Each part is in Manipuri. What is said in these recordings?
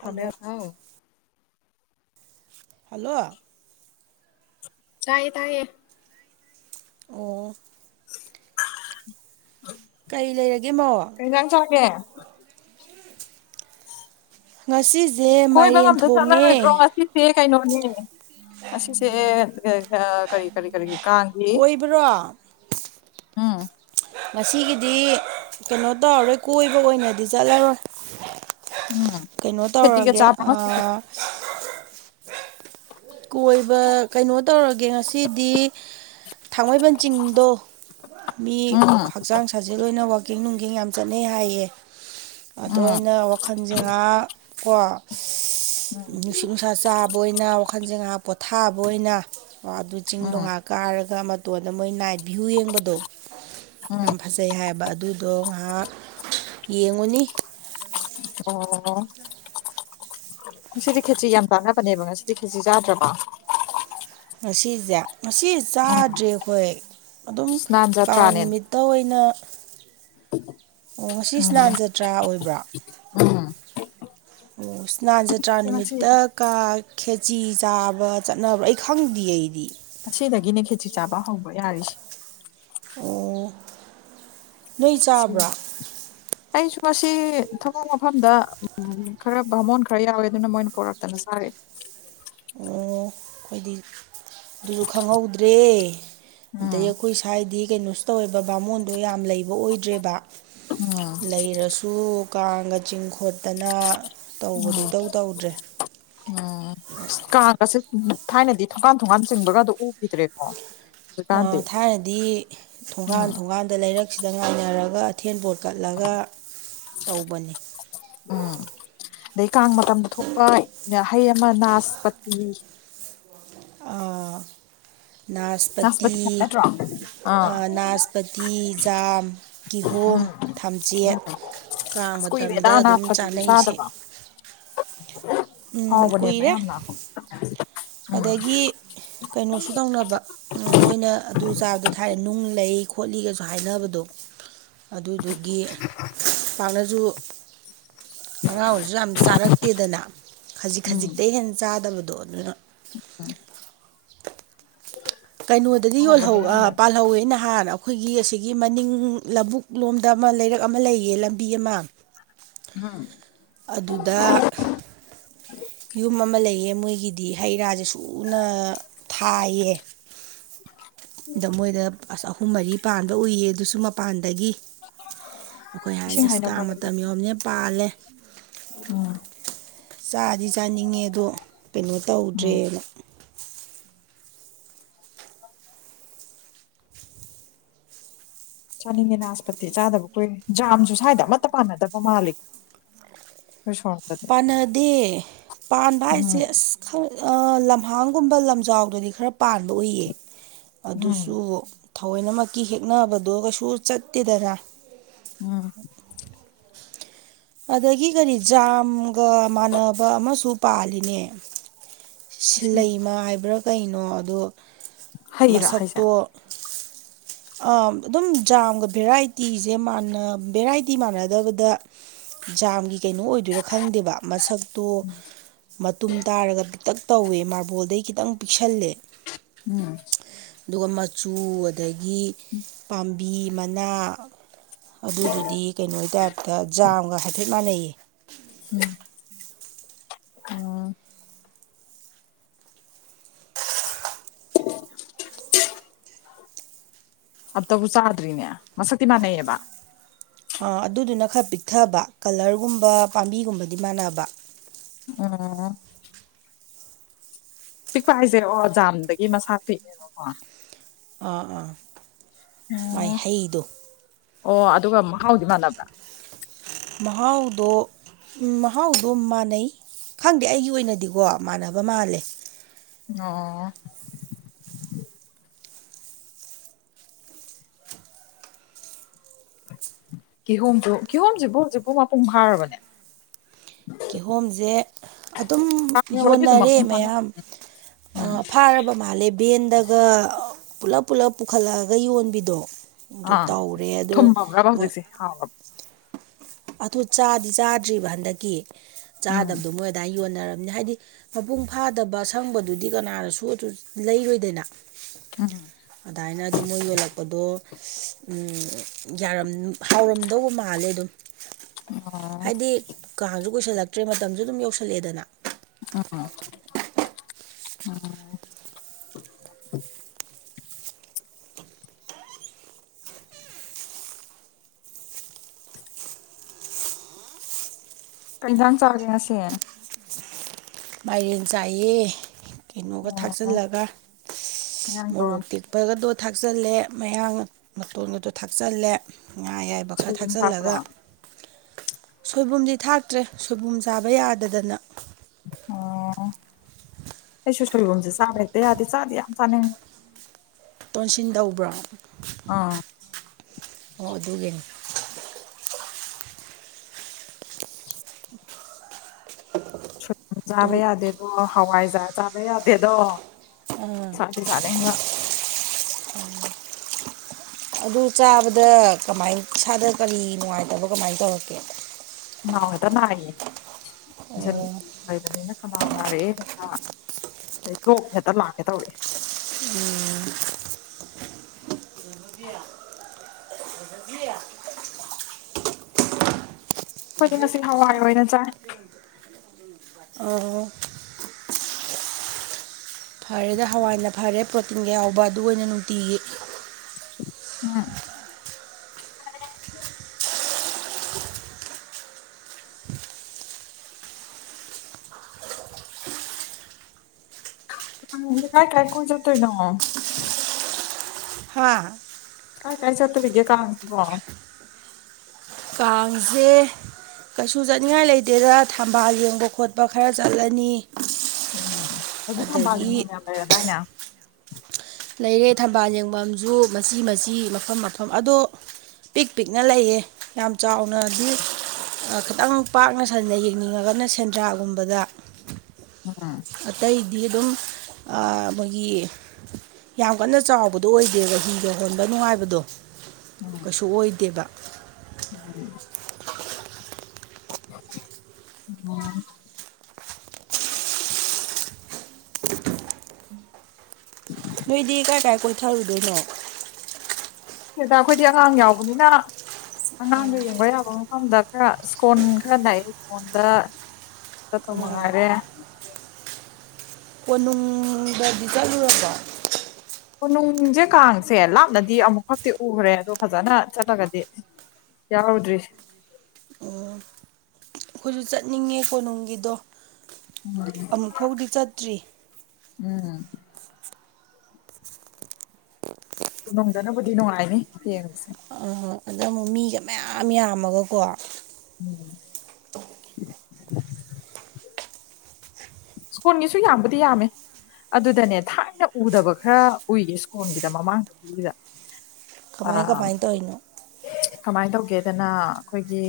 ꯍꯜꯂꯣ ꯊꯝꯃꯦꯐꯧ ꯍꯜꯂꯣ ꯇꯥꯏꯌꯦ ꯇꯥꯏꯌꯦ ꯑꯣ [inaudible] ꯀꯩ ꯂꯩꯔꯒꯦ ꯃꯧ ꯀꯩꯖꯥꯡ ꯆꯥꯔꯛꯒꯦ ꯉꯁꯤ ꯀꯣꯏꯕ ꯑꯝꯇ ꯆꯠꯂꯔꯣꯏꯗ꯭ꯔꯣ ꯉꯁꯤ ꯁꯦ ꯀꯩꯅꯣꯅꯦ ꯑꯁꯤꯁꯦ ꯑꯥ ꯀꯔꯤ ꯀꯔꯤ ꯀꯔꯤ ꯀꯥꯡꯒꯤ ꯀꯣꯏꯕꯥꯔꯣ ꯎꯝ ꯉꯁꯤꯒꯤꯗꯤ ꯀꯩꯅꯣ ꯇꯧꯔꯥꯔꯣꯏ ꯀꯣꯏꯕ ꯑꯣꯏꯅꯗꯤ ꯆꯠꯂꯔꯣꯏ ꯎꯝ ꯀꯩꯅꯣ ꯈꯦꯆꯤꯒ ꯇꯧꯔꯒꯦ ꯆꯥꯕ꯭ꯔꯣ ꯉꯁꯤꯗꯤ ꯑꯥ ꯀꯣꯏꯕ ꯀꯩꯅꯣ ꯇꯧꯔꯥꯒꯦ ꯉꯁꯤꯗꯤ ꯊꯥꯡꯃꯩꯕꯟ ꯆꯤꯡꯗꯣ ꯃꯤ ꯎꯝ ꯍꯛꯆꯥꯡ ꯁꯥꯖꯦꯜ ꯑꯣꯏꯅ ꯋꯥꯛꯀꯤꯡ ꯅꯨꯡꯒꯤꯡ ꯌꯥꯝ ꯆꯠꯅꯩ ꯍꯥꯏꯌꯦ ꯑꯗꯣ ꯎꯝ ꯑꯩꯅ ꯋꯥꯈꯜꯖꯦ ꯉꯍꯥꯡ ꯀꯣ ꯎꯝ ꯅꯨꯡꯁꯤꯠ ꯅꯨꯡꯁꯥ ꯆꯥꯕ ꯑꯣꯏꯅ ꯋꯥꯈꯜꯖꯦ ꯉꯥꯍꯥꯛ ꯄꯣꯊꯥꯕ ꯑꯣꯏꯅ ꯑꯗꯨ ꯆꯤꯡꯗꯣ ꯎꯝ ꯉꯥꯍꯥꯛ ꯀꯥꯔꯒ ꯃꯇꯣꯟꯗ ꯃꯣꯏ ꯅꯥꯏꯠ ꯚ꯭ꯌꯨ ꯌꯦꯡꯕꯗꯣ ꯎꯝ ꯌꯥꯝ ꯐꯖꯩ ꯍꯥꯏꯌꯦꯕ ꯑꯗꯨꯗꯣ ꯉꯥꯍꯥꯛ ꯌꯦꯡꯉꯨꯅꯤ ꯑꯣ ꯉꯁꯤꯗꯤ ꯈꯦꯆ꯭ꯔꯤ ꯌꯥꯝ ꯆꯥꯟꯅꯕꯅꯦꯕ ꯉꯁꯤꯗꯤ ꯈꯦꯆ꯭ꯔꯤ ꯆꯥꯗ꯭ꯔꯥꯕꯣ ꯉꯁꯤꯖꯦ ꯉꯁꯤ ꯎꯝ ꯆꯥꯗ꯭ꯔꯦ ꯑꯈꯣꯏ ꯑꯗꯨꯝ ꯁ꯭ꯅꯥꯟ ꯀꯥꯡ ꯖꯇ꯭ꯔꯥꯅꯦ ꯅꯨꯃꯤꯠ ꯇꯥꯑꯣꯏꯅ ꯑꯣꯏꯅ ꯑꯣ ꯉꯁꯤ ꯎꯝ ꯏꯁꯅꯥꯟ ꯖꯇ꯭ꯔꯥ ꯑꯣꯏꯕ꯭ꯔꯥ ꯎꯝ ꯏꯁꯅꯥꯟ ꯖꯇ꯭ꯔꯥ ꯉꯁꯤ ꯅꯨꯃꯤꯠꯇ ꯀꯥ ꯈꯦꯆꯤ ꯆꯥꯕ ꯆꯠꯅꯕ꯭ꯔꯥ ꯑꯩ ꯈꯪꯗꯤꯌꯦ ꯑꯩꯗꯤ ꯉꯁꯤꯗꯒꯤꯅꯦ ꯈꯦꯆꯤ ꯆꯥꯕ ꯍꯧꯕ ꯌꯥꯔꯤꯁꯦ ꯑꯣ ꯅꯣꯏ ꯆꯥꯕ꯭ꯔꯥ [unintelligible] ꯑꯩꯁꯨ ꯉꯁꯤ ꯊꯕꯛ ꯃꯐꯝꯗ ꯈꯔ ꯚꯥꯃꯣꯟ ꯈꯔ ꯌꯥꯎꯋꯦ ꯑꯗꯨꯅ ꯃꯣꯏꯅ ꯄꯣꯔꯛ ꯇꯅ ꯆꯥꯔꯛꯑꯦ ꯑꯣ ꯑꯩꯗꯤ ꯑꯗꯨꯖꯨ ꯈꯪꯍꯧꯗ꯭ꯔꯦ ꯑꯗꯩ ꯎꯝ ꯑꯩꯈꯣꯏ ꯁ꯭ꯋꯥꯏꯗꯤ ꯀꯩꯅꯣꯁꯨ ꯇꯧꯋꯦꯕ ꯕꯥꯃꯣꯟꯗꯣ ꯌꯥꯝ ꯂꯩꯕ ꯑꯣꯏꯗ꯭ꯔꯦꯕ ꯎꯝ ꯂꯩꯔꯁꯨ ꯀꯥꯡꯒ ꯆꯤꯡ ꯈꯣꯠꯇꯅ ꯇꯧꯕꯗꯣ ꯎꯝ ꯏꯇꯧ ꯇꯧꯗ꯭ꯔꯦ ꯎꯝ ꯀꯥꯡꯒꯁꯦ ꯊꯥꯏꯅꯗꯤ ꯊꯣꯡꯒꯥꯟ ꯊꯣꯡꯒꯥꯟ ꯆꯤꯡꯕꯒꯗꯨ ꯎꯈꯤꯗ꯭ꯔꯦꯀꯣ ꯍꯧꯖꯤꯛꯀꯥꯟꯗꯤ ꯊꯥꯏꯅꯗꯤ ꯊꯣꯡꯒꯥꯟ ꯎꯝ ꯊꯣꯡꯒꯥꯟꯗ ꯂꯩꯔꯛꯁꯤꯗ ꯉꯥꯏꯅꯔꯒ ꯑꯊꯦꯟꯄꯣꯠ ꯀꯠꯂꯒ ꯇꯧꯕꯅꯤ ꯎꯝ ꯑꯗꯩ ꯀꯥꯡ ꯃꯇꯝꯗ ꯊꯣꯛꯄ ꯍꯩ ꯑꯃ ꯅꯥꯁꯄꯥꯇꯤ ꯑꯥ ꯅꯥꯁꯄꯇꯤ ꯍꯥꯏꯕ ꯅꯠꯇ꯭ꯔꯣ ꯑꯥ ꯅꯥꯁ ꯄꯇꯤ ꯖꯥꯝ ꯀꯤꯍꯣꯝ ꯎꯝ ꯊꯝꯆꯦꯠ ꯎꯝ ꯀꯥꯡ ꯑꯁ ꯀꯨꯏꯔꯦꯗ ꯃꯇꯝꯗ ꯑꯗꯨꯝ ꯅꯥꯁꯄꯇꯤꯗꯤ ꯆꯥꯅꯩꯁꯤ ꯆꯥꯗꯕ ꯎꯝ ꯍꯥꯎꯕꯅꯦꯕ ꯀꯨꯏꯔꯦ [inaudible] ꯑꯗꯒꯤ ꯀꯩꯅꯣꯁꯨ ꯇꯧꯅꯕ ꯎꯝ ꯃꯣꯏꯅ ꯑꯗꯨ ꯆꯥꯕꯗꯣ ꯊꯥꯏꯅ ꯅꯨꯡ ꯂꯩ ꯈꯣꯠꯂꯤꯒꯁꯨ ꯍꯥꯏꯅꯕꯗꯣ ꯑꯗꯨꯗꯨꯒꯤ ꯄꯥꯛꯅꯁꯨ ꯑꯉꯥꯡ ꯑꯣꯏꯔꯤꯁꯨ ꯌꯥꯝ ꯆꯥꯔꯛꯇꯦꯗꯅ ꯈꯖꯤꯛ ꯈꯖꯤꯛꯇꯩ ꯍꯦꯟ ꯆꯥꯗꯕꯗꯣ ꯑꯗꯨꯅ ꯎꯝ ꯀꯩꯅꯣꯗꯗꯤ ꯍꯥꯎꯕꯅꯦ ꯌꯣꯜꯍꯧ ꯑ ꯌꯥꯝꯅ ꯄꯥꯜꯍꯧꯋꯦ ꯅꯍꯥꯟ ꯑ ꯑꯩꯈꯣꯏꯒꯤ ꯑꯁꯤꯒꯤ ꯃꯅꯤꯡ ꯂꯧꯕꯨꯛ ꯂꯣꯝꯗ ꯑꯃ ꯂꯩꯔꯛ ꯑꯃ ꯂꯩꯌꯦ ꯂꯝꯕꯤ ꯑꯃ [unintelligible] ꯑꯗꯨꯗ ꯌꯨꯝ ꯑꯃ ꯂꯩꯌꯦ ꯃꯣꯏꯒꯤꯗꯤ ꯍꯩ ꯔꯥꯁꯦ ꯁꯨꯅ ꯊꯥꯏꯌꯦ ꯗ ꯃꯣꯏꯗ ꯑꯁ ꯑꯍꯨꯝ ꯃꯔꯤ ꯄꯥꯟꯕ ꯎꯏꯌꯦ ꯑꯗꯨꯁꯨ ꯃꯄꯥꯟꯗꯒꯤ ꯑꯩꯈꯣꯏ ꯍꯥꯏꯅꯦ ꯏꯁꯤꯡ ꯑꯁ ꯀꯥꯡ ꯍꯩꯅꯧꯄꯥꯗꯅ ꯃꯇꯝ ꯌꯧꯔꯃꯤꯅ ꯄꯥꯜꯂꯦ ꯎꯝ ꯆꯥꯗꯤ ꯆꯥꯅꯤꯡꯉꯦ ꯑꯗꯣ ꯀꯩꯅꯣ ꯎꯝ ꯇꯧꯗ꯭ꯔꯦꯅ ꯆꯥꯅꯤꯡꯉꯦ ꯅꯥꯁꯄꯇꯤ ꯆꯥꯗꯕ ꯀꯨꯏꯔꯦ ꯖꯥꯝꯁꯨ ꯁ꯭ꯋꯥꯏꯗ ꯑꯃꯠꯇ ꯄꯥꯟꯅꯗꯕ ꯃꯥꯜꯂꯤ ꯑꯩꯈꯣꯏ ꯁꯣꯝꯗꯗꯤ ꯄꯥꯟꯅꯗꯦ ꯄꯥꯟꯕ ꯍꯥꯏꯁꯦ ꯎꯝ ꯑꯁ ꯑ ꯂꯝꯍꯥꯡꯒꯨꯝꯕ ꯂꯝꯖꯥꯎꯗꯗꯤ ꯈꯔ ꯄꯥꯟꯕ ꯎꯏꯌꯦ ꯎꯝ ꯑꯗꯨꯁꯨ ꯊꯑꯣꯏꯅꯃꯛꯀꯤ ꯍꯦꯛꯅꯕꯗꯣ ꯀꯩꯁꯨ ꯆꯠꯇꯦꯗꯅ ꯎꯝ ꯑꯗꯒꯤ ꯀꯔꯤ ꯖꯥꯝ ꯒ ꯃꯥꯟꯅꯕ ꯑꯃꯁꯨ ꯄꯥꯜꯂꯤꯅꯦ ꯑꯁꯤꯗꯤ ꯁꯤꯜꯂꯩꯃ ꯍꯥꯏꯕ꯭ꯔ ꯀꯩꯅꯣ ꯑꯗꯣ ꯍꯩꯔꯥ ꯍꯥꯏꯁꯦ ꯃꯁꯛꯇꯣ ꯑꯗꯨꯝ ꯖꯥꯝꯒ ꯚꯦꯔꯥꯏꯇꯤꯁꯦ ꯃꯥꯟꯅ ꯚꯦꯔꯥꯏꯇꯤ ꯃꯥꯟꯅꯗꯕꯗ ꯖꯥꯝꯒꯤ ꯀꯩꯅꯣ ꯑꯣꯏꯗꯣꯏꯔꯥ ꯈꯪꯗꯦꯕ ꯃꯁꯛꯇꯣ ꯃꯇꯨꯝ ꯇꯥꯔꯒ ꯄꯤꯛꯇꯛ ꯇꯧꯋꯦ ꯃꯥꯔꯕꯣꯜꯗꯩ ꯈꯤꯇꯪ ꯄꯤꯛꯁꯜꯂꯦ ꯎꯝ ꯑꯗꯨꯒ ꯃꯆꯨ ꯑꯗꯒꯤ ꯄꯥꯝꯕꯤ ꯃꯅꯥ ꯑꯗꯨꯗꯨꯗꯤ ꯀꯩꯅꯣꯒꯤ ꯇꯥꯏꯞꯇ ꯖꯥꯝꯒ ꯍꯥꯏꯐꯦꯠ ꯃꯥꯟꯅꯩꯌꯦ ꯎꯝ ꯎꯝ [unintelligible] ꯑꯞꯇꯕꯨ ꯆꯥꯗ꯭ꯔꯤꯅꯦ ꯃꯁꯛꯇꯤ ꯃꯥꯟꯅꯩꯌꯦꯕ ꯑꯥ ꯑꯗꯨꯗꯨꯅ ꯈꯔ ꯄꯤꯛꯊꯕ ꯀꯂꯔꯒꯨꯝꯕ ꯄꯥꯝꯕꯤꯒꯨꯝꯕꯗꯤ ꯃꯥꯟꯅꯕ [unintelligible] ꯄꯤꯛꯄ ꯍꯥꯏꯁꯦ ꯑꯣ ꯖꯥꯝꯗꯒꯤ ꯃꯁꯥ ꯄꯤꯛ ꯑꯥ ꯑꯥ ꯃꯥꯏ ꯑꯣ ꯍꯩꯗꯣ ꯑꯣ ꯑꯗꯨꯒ ꯃꯍꯥꯎꯗꯤ ꯃꯥꯟꯅꯕ꯭ꯔꯥ ꯃꯍꯥꯎꯗꯣ ꯎꯝ ꯃꯍꯥꯎꯗꯣ ꯃꯥꯟꯅꯩ ꯈꯪꯗꯦ ꯑꯩꯒꯤ ꯑꯣꯏꯅꯗꯤꯀꯣ ꯃꯥꯟꯅꯕ ꯃꯥꯜꯂꯦ ꯑꯣ ꯀꯤꯍꯣꯝꯗꯨ ꯀꯤꯍꯣꯝꯁꯤꯕꯨ ꯍꯧꯖꯤꯛꯄꯨ ꯃꯄꯨꯡ ꯐꯥꯔꯕꯅꯦ ꯀꯤꯍꯣꯝꯖꯦ ꯑꯗꯨꯝ ꯀꯥꯡ ꯌꯧꯔꯗꯤ ꯑꯗꯨꯝ ꯌꯣꯟꯅꯔꯦ ꯃꯄꯨꯡ ꯐꯥꯅ ꯃꯌꯥꯝ ꯎꯝ ꯑꯥ ꯐꯥꯔꯕ ꯃꯥꯜꯂꯦ ꯕꯦꯟꯗ ꯒꯥ ꯄꯨꯂꯞ ꯄꯨꯂꯞ ꯄꯨꯈꯠꯂꯛꯑꯒ ꯌꯣꯟꯕꯤꯗꯣ ꯑꯗꯨ ꯇꯧꯔꯦ ꯑꯗꯣ ꯃꯣꯏ ꯍꯥꯎ ꯑꯗꯨ ꯆꯥꯗꯤ ꯆꯥꯗ꯭ꯔꯤꯕ ꯍꯟꯗꯛꯀꯤ ꯎꯝ ꯆꯥꯗꯕꯗꯨ ꯃꯣꯏ ꯗꯥꯏ ꯌꯣꯟꯅꯔꯝꯅꯤ ꯍꯥꯏꯗꯤ ꯃꯄꯨꯡ ꯐꯥꯗꯕ ꯁꯪꯕꯗꯨꯗꯤ ꯀꯅꯥꯅꯁꯨ ꯑꯗꯨ ꯂꯩꯔꯣꯏꯗꯅ ꯎꯝ ꯑꯗꯥꯢꯅ ꯑꯗꯨ ꯃꯣꯏ ꯌꯣꯜꯂꯛꯄꯗꯣ ꯌꯥꯔꯝ ꯍꯥꯎꯔꯝꯗꯧꯕ ꯃꯥꯜꯂꯦ ꯑꯗꯨꯝ ꯑꯣ ꯍꯥꯏꯗꯤ ꯀꯥꯡꯁꯨ ꯀꯣꯏꯁꯜꯂꯛꯇ꯭ꯔꯦ ꯃꯇꯝꯁꯨ ꯑꯗꯨꯝ ꯌꯧꯁꯜꯂꯛꯑꯦꯗꯅ [unintelligible] [inaudible] ꯀꯩꯖꯥꯡ ꯆꯥꯒꯦ ꯉꯁꯦ ꯃꯥꯏꯔꯦꯟ ꯆꯥꯏꯌꯦ ꯀꯩꯅꯣꯒ ꯊꯥꯛꯆꯤꯜꯂꯒ ꯉꯔꯥꯡꯗꯣ ꯃꯣꯔꯣꯛꯇꯤ ꯕꯥꯥꯒꯗꯣ ꯊꯥꯛꯆꯜꯂꯦ ꯃꯌꯥ ꯃꯇꯣꯟꯒꯗꯣ ꯊꯥꯛꯆꯜꯂꯦ ꯉꯥ ꯌꯥꯏꯕ ꯄꯥ ꯈꯔ ꯁꯣꯏꯕꯨꯝ ꯊꯥꯛꯄ꯭ꯔꯣ ꯊꯥꯛꯆꯜꯂꯒ ꯑꯣ ꯁꯣꯏꯕꯨꯝꯗꯤ ꯊꯥꯛꯇ꯭ꯔꯦ ꯁꯣꯏꯕꯨꯝ ꯆꯥꯕ ꯌꯥꯗꯗꯅ ꯑꯣ ꯑꯩꯁꯨ ꯁꯣꯏꯕꯣꯝꯁꯦ ꯆꯥꯕ ꯍꯦꯛꯇ ꯌꯥꯗꯦ ꯆꯥꯗꯤ ꯌꯥꯝ ꯆꯥꯅꯤꯡ ꯇꯣꯟꯁꯤꯟ ꯇꯧꯕ꯭ꯔꯥ ꯑꯥ ꯑꯣ ꯑꯗꯨꯒꯤ ꯁꯨꯠ ꯆꯥꯕꯥ ꯌꯥꯗꯦ ꯑꯣ ꯍꯋꯥꯏꯖꯥ ꯆꯥꯕ ꯌꯥꯗꯦꯗꯣ ꯁꯥꯗꯤ ꯆꯥꯅꯤ ꯑꯗꯨ ꯆꯥꯕꯗ ꯀꯃꯥꯏ ꯏꯁꯥꯗ ꯀꯔꯤ ꯅꯨꯡꯉꯥꯏꯇꯕ ꯀꯃꯥꯏꯅ ꯇꯧꯔꯛꯀꯦ [unintelligible] ꯅꯥꯌꯦ ꯑꯣ [unintelligible] ꯈꯅꯥꯎ ꯅꯥꯔꯛꯑꯦ ꯍꯦꯛꯇ ꯑꯗꯩ ꯂꯣꯛ ꯍꯦꯛꯇ ꯂꯥꯛꯀꯦ ꯇꯧꯔꯦ ꯎꯝ [unintelligible] ꯑꯩꯈꯣꯏꯗꯤ ꯉꯁꯤ ꯍꯋꯥꯏ ꯑꯣꯏꯅ ꯆꯥꯏ ꯑꯣ ꯐꯔꯦꯗ ꯍꯋꯥꯏꯅ ꯐꯔꯦ ꯄ꯭ꯔꯣꯇꯤꯟꯒ ꯌꯥꯎꯕ ꯑꯗꯨꯒ ꯑꯣꯏꯅ ꯅꯨꯡꯇꯤꯒꯤ ꯑꯝ ꯀꯥꯏ ꯀꯥꯏ ꯀꯣꯏ ꯆꯠ ꯇꯣꯏꯅꯣ ꯍꯥꯥ ꯀꯥꯏ ꯀꯥꯏ ꯆꯠꯇꯣꯔꯤꯒꯦ ꯀꯥꯡꯁꯤꯕꯣ ꯀꯥꯡꯖꯦ ꯀꯩꯁꯨ ꯆꯠꯅꯤꯡꯉꯥꯏ ꯂꯩꯇꯦꯗ ꯊꯝꯕꯥꯜ ꯌꯦꯡꯕ ꯈꯣꯠꯄ ꯈꯔ ꯆꯠꯂꯅꯤ ꯎꯝ ꯍꯧꯖꯤꯛ ꯊꯝꯕꯥꯜꯂꯤ ꯃ ꯑꯗꯒꯤ ꯃꯌꯥꯝ ꯂꯩꯔꯗꯥꯅꯦ? ꯂꯩꯔꯦ ꯊꯝꯕꯥꯜ ꯌꯦꯡꯐꯝꯁꯨ ꯃꯆꯤ-ꯃꯆꯤ ꯃꯐꯝ-ꯃꯐꯝ ꯑꯗꯣ ꯄꯤꯛ-ꯄꯤꯛꯅꯗꯤ ꯂꯩꯌꯦ ꯌꯥꯝ ꯆꯥꯎꯅꯗꯤ ꯑꯥ ꯈꯤꯇꯪ ꯄꯥꯛꯅ ꯁꯟꯅ ꯌꯦꯡꯅꯤꯡꯉꯒꯅ ꯁꯦꯟꯗ꯭ꯔꯥꯒꯨꯝꯕꯗ ꯎꯝ꯫ ꯑꯇꯩꯗꯤ ꯑꯗꯨꯝ ꯃꯈꯣꯏꯒꯤ ꯌꯥꯝ ꯀꯟꯅ ꯆꯥꯎꯕꯗꯣ ꯑꯣꯏꯗꯦꯕ ꯍꯤꯡꯗ ꯍꯣꯟꯕ ꯅꯨꯡꯉꯥꯏꯕꯗꯣ ꯀꯩꯁꯨ ꯑꯣꯏꯗꯦꯕ ꯎꯝ꯫ ꯎꯝ꯫ ꯅꯣꯏꯗꯤ ꯀꯥꯏ-ꯀꯥꯏ ꯀꯣꯏꯊꯔꯨꯗꯨꯐꯢꯅꯣ? ꯈꯪꯗꯦꯗ ꯑꯩꯈꯣꯏꯗꯤ ꯑꯉꯥꯡ ꯌꯥꯎꯕꯅꯤꯅ ꯑꯉꯥꯡꯗ ꯌꯦꯡꯕ ꯌꯥꯕ ꯃꯐꯝꯗ ꯈꯔ ꯏꯁ꯭ꯀꯣꯟ ꯈꯔ ꯅꯥꯏꯦ ꯏꯁ꯭ꯀꯣꯟꯗ ꯆꯠꯇꯨ ꯃꯉꯥꯔꯦ꯫ ꯀꯣꯅꯨꯡꯗꯗꯤ ꯆꯠꯂꯨꯔꯕꯣ? ꯀꯥꯡꯁꯦ ꯀꯥꯡꯁꯦ ꯂꯥꯞꯅꯗꯤ ꯑꯃꯨꯛ ꯈꯛꯇꯤ ꯎꯈ꯭ꯔꯦ ꯑꯗꯣ ꯐꯖꯅ ꯆꯠꯂꯒꯗꯤ ꯌꯥꯎꯔꯨꯗ꯭ꯔꯤ꯫ ꯑꯣ꯫ ꯑꯩꯈꯣꯏꯁꯨ ꯆꯠꯅꯤꯡꯉꯦ ꯀꯣꯅꯨꯡꯒꯤꯗꯣ꯫ ꯎꯝ ꯑꯃꯨꯛ ꯐꯥꯎꯗꯤ ꯆꯠꯇ꯭ꯔꯤ ꯎꯝ꯫ ꯀꯅꯨꯡꯗꯅꯕꯨꯗꯤ ꯅꯨꯡꯉꯥꯏꯅꯤ ꯌꯦꯡꯕꯁꯦ꯫ ꯑ ꯑꯗꯥ ꯑꯃꯨꯛ ꯃꯤꯒ ꯃꯌꯥꯝ ꯌꯥꯝꯃꯒꯀꯣ ꯎꯝ꯫ ꯁ꯭ꯀꯨꯜꯒꯤꯁꯨ ꯌꯥꯝꯕꯨꯗꯤ ꯌꯥꯝꯃꯦ ꯑꯗꯨꯗꯅꯦ ꯊꯥꯏꯅ ꯎꯗꯕ ꯈꯔ ꯎꯏꯌꯦ ꯁ꯭ꯀꯣꯟꯜꯒꯤꯗ ꯃꯥꯡꯕ ꯆꯍꯤꯒꯤꯗ꯫ ꯑ ꯀꯃꯥꯏ ꯀꯃꯥꯏ ꯇꯧꯔꯤꯅꯣ ꯀꯃꯥꯏꯅ ꯇꯧꯒꯦꯗꯅ ꯑꯩꯈꯣꯏꯒꯤ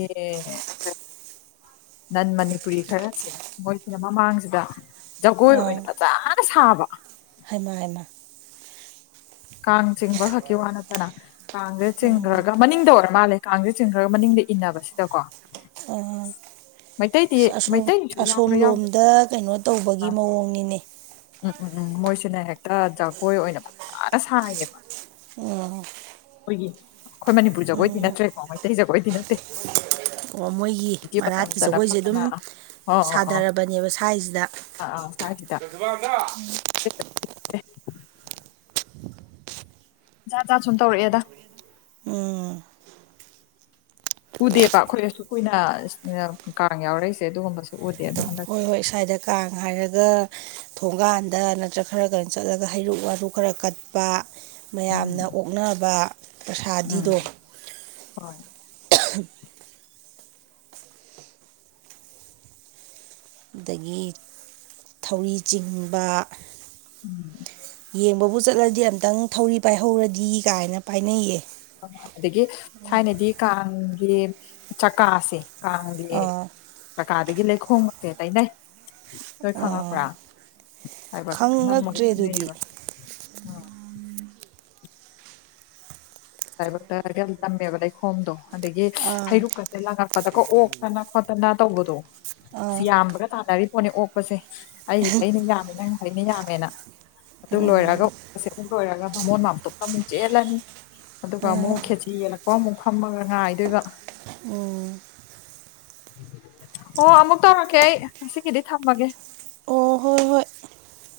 ꯅꯟ ꯃꯅꯤꯄꯨꯔꯤ ꯈꯔꯁꯦ ꯃꯣꯏꯁꯤꯅ ꯃꯃꯥꯡꯁꯤꯗ ꯖꯒꯣꯏ ꯑꯣꯏꯅ ꯐꯖꯟꯅ ꯁꯥꯕ ꯍꯥꯏꯃ-ꯍꯥꯏꯃ꯫ ꯀꯥꯡ ꯆꯤꯡꯕ ꯈꯛꯀꯤ ꯋꯥ ꯅꯠꯇꯅ ꯀꯥꯡꯁꯦ ꯑꯥ ꯆꯤꯡꯈ꯭ꯔꯒ ꯃꯅꯤꯡꯗ ꯑꯣꯏꯔꯦ ꯃꯥꯜꯂꯦ ꯀꯥꯡꯁꯦ ꯆꯤꯡꯈ꯭ꯔꯒ ꯃꯅꯤꯡꯗ ꯏꯟꯅꯕ ꯁꯤꯗꯀꯣ ꯣ ꯃꯩꯇꯩꯁꯨ ꯑꯁꯣꯝ ꯌꯥꯎꯕ꯭ꯔꯥ ꯌꯥꯎꯗꯕ꯭ꯔꯥ ꯂꯣꯝꯗ ꯀꯩꯅꯣ ꯇꯧꯕꯒꯤ ꯃꯑꯣꯡꯅꯤꯅꯦ ꯎꯝ-ꯎꯝ-ꯎꯝ ꯃꯣꯏꯁꯤꯅ ꯍꯦꯛꯇ ꯖꯒꯣꯏ ꯑꯣꯏꯅ ꯐꯖꯥꯅ ꯁꯥꯏꯌꯦꯕ꯫ ꯎꯝ꯫ ꯑꯩꯈꯣꯏꯒꯤ ꯑꯩꯈꯣꯏ ꯃꯅꯤꯄꯨꯔ ꯖꯒꯣꯏꯗꯤ ꯎꯝ ꯅꯠꯇ꯭ꯔꯦꯀꯣ ꯃꯩꯇꯩ ꯖꯒꯣꯏꯗꯤ ꯅꯠꯇꯦ꯫ ꯑꯣ ꯃꯣꯏꯒꯤ ꯚꯤꯗꯤꯑꯣ ꯃꯅꯥꯛꯇꯤ ꯅꯝꯗꯅ ꯖꯈꯣꯏꯁꯦ ꯑꯗꯨꯝ ꯈꯣꯠꯇꯅ ꯑꯣ ꯑꯣ ꯑꯣ ꯁꯥꯗꯔꯕꯅꯦꯕ ꯁ꯭ꯋꯥꯏꯁꯤꯗ꯫ ꯑꯥ ꯎꯝ꯫ ꯍ [unintelligible] ꯖꯠꯖꯥꯠ ꯁꯨꯝ ꯇꯧꯔꯛꯑꯦꯗ꯫ ꯎꯝ꯫ ꯎꯗꯦꯕ ꯑꯩꯈꯣꯏ ꯑꯁꯨ ꯀꯨꯏꯅ ꯀꯥꯡ ꯌꯥꯎꯔꯛꯏꯁꯦ ꯑꯗꯨꯒꯨꯝꯕꯁꯨ ꯎꯗꯦ ꯑꯗꯣ ꯍꯟꯗꯛ ꯌꯣꯏ ꯏꯁ꯭ꯋꯥꯏꯗ ꯀꯥꯡ ꯍꯥꯏꯔꯒ ꯊꯣꯡꯒꯥꯟꯗ ꯅꯠꯇ꯭ꯔꯒ ꯈꯔꯒ ꯆꯠꯂꯒ ꯍꯩꯔꯨꯛ ꯋꯥꯔꯨ ꯈꯔ ꯀꯠꯄ ꯃꯌꯥꯝꯅ ꯎꯝ ꯑꯣꯛꯅꯕ ꯎꯝ ꯄꯁꯥꯗꯤꯗꯣ ꯍꯣꯏ [inaudible] ꯑꯗꯥꯒꯤ ꯊꯧꯔꯤ ꯆꯤꯡꯕ ꯌꯦꯡꯕ ꯕꯨ ꯆꯠꯂꯗꯤ ꯑꯃꯨꯛꯇꯪ ꯊꯧꯔꯤ ꯄꯥꯏꯍꯧꯔꯗꯤ ꯀꯥꯏꯅ ꯄꯥꯏꯅꯩꯌꯦ꯫ ꯑꯗꯥꯒꯤ ꯊꯥꯏꯅꯗꯤ ꯀꯥꯡꯒꯤ ꯆꯀꯥꯁꯦ ꯀꯥꯡꯒꯤ ꯑꯥ ꯆꯀꯥꯗꯒꯤ ꯂꯩꯈꯣꯝꯒꯁꯦ ꯇꯩ ꯅꯩ ꯅꫭꯏ ꯑꯥ ꯈꯪꯉꯛꯄꯔꯥ ꯍꯥꯏꯕ ꯅꯝꯃꯒ ꯈꯪꯉꯛꯇ꯭ꯔꯦ ꯑꯗꯨꯗꯤ ꯆꯠꯅꯩꯕ ꯑꯥ ꯂꯥꯏꯕꯛꯇ [unintelligible] ꯇꯝꯃꯦꯕ ꯂꯩꯈꯣꯝꯗꯣ ꯑꯗꯥꯒꯤ ꯑꯥ ꯍꯩꯔꯨꯛꯀ ꯂꯪꯉꯛꯄꯗꯥꯀꯣ ꯑꯣꯛꯇꯅ ꯈꯣꯠꯇꯅ ꯇꯧꯕꯗꯣ ꯁꯤ ꯑꯥ ꯌꯥꯝꯕꯒ ꯇꯥꯅꯔꯤ ꯄꯣꯠꯅꯦ ꯑꯣꯛꯄꯁꯦ ꯑꯩ ꯍꯩꯅ ꯌꯥꯝꯃꯦ ꯅꯪ ꯍꯩꯅ ꯌꯥꯝꯃꯦꯅ ꯑꯗꯨ ꯎꯝ ꯂꯣꯏꯔꯒ [unintelligible] ꯂꯣꯏꯔꯒ ꯚꯃꯣꯟ ꯃꯥꯝꯇꫭꯞꯇ ꯑꯃꯨꯛ ꯆꯦꯜꯂꯅꯤ꯫ ꯑꯗꯨꯒ ꯑꯥ ꯑꯃꯨꯛ ꯈꯦꯆꯤ ꯌꯦꯜꯂꯛꯄ ꯑꯃꯨꯛ ꯐꯝꯃꯒ ꯉꯥꯗꯨꯏꯕ ꯎꯝ꯫ ꯑꯣ ꯑꯃꯨꯛ ꯇꯧꯔꯛꯀꯦ ꯑꯩ ꯉꯁꯤꯒꯤꯗꯤ ꯊꯝꯃꯥꯒꯦ꯫ ꯑꯣ ꯍꯣꯏ ꯍꯣꯏ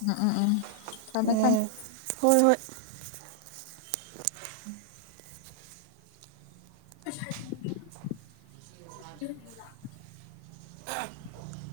ꯎꯝ ꯎꯝ ꯎꯝ ꯊꯝꯃꯦ ꯊꯝꯃꯦ ꯎꯝ ꯍꯣꯏ ꯍꯣꯏ ꯑꯁ ꯍꯥꯏꯗꯨꯅꯤ ꯅꫭꯏꯒꯤ ꯂꯥꯛ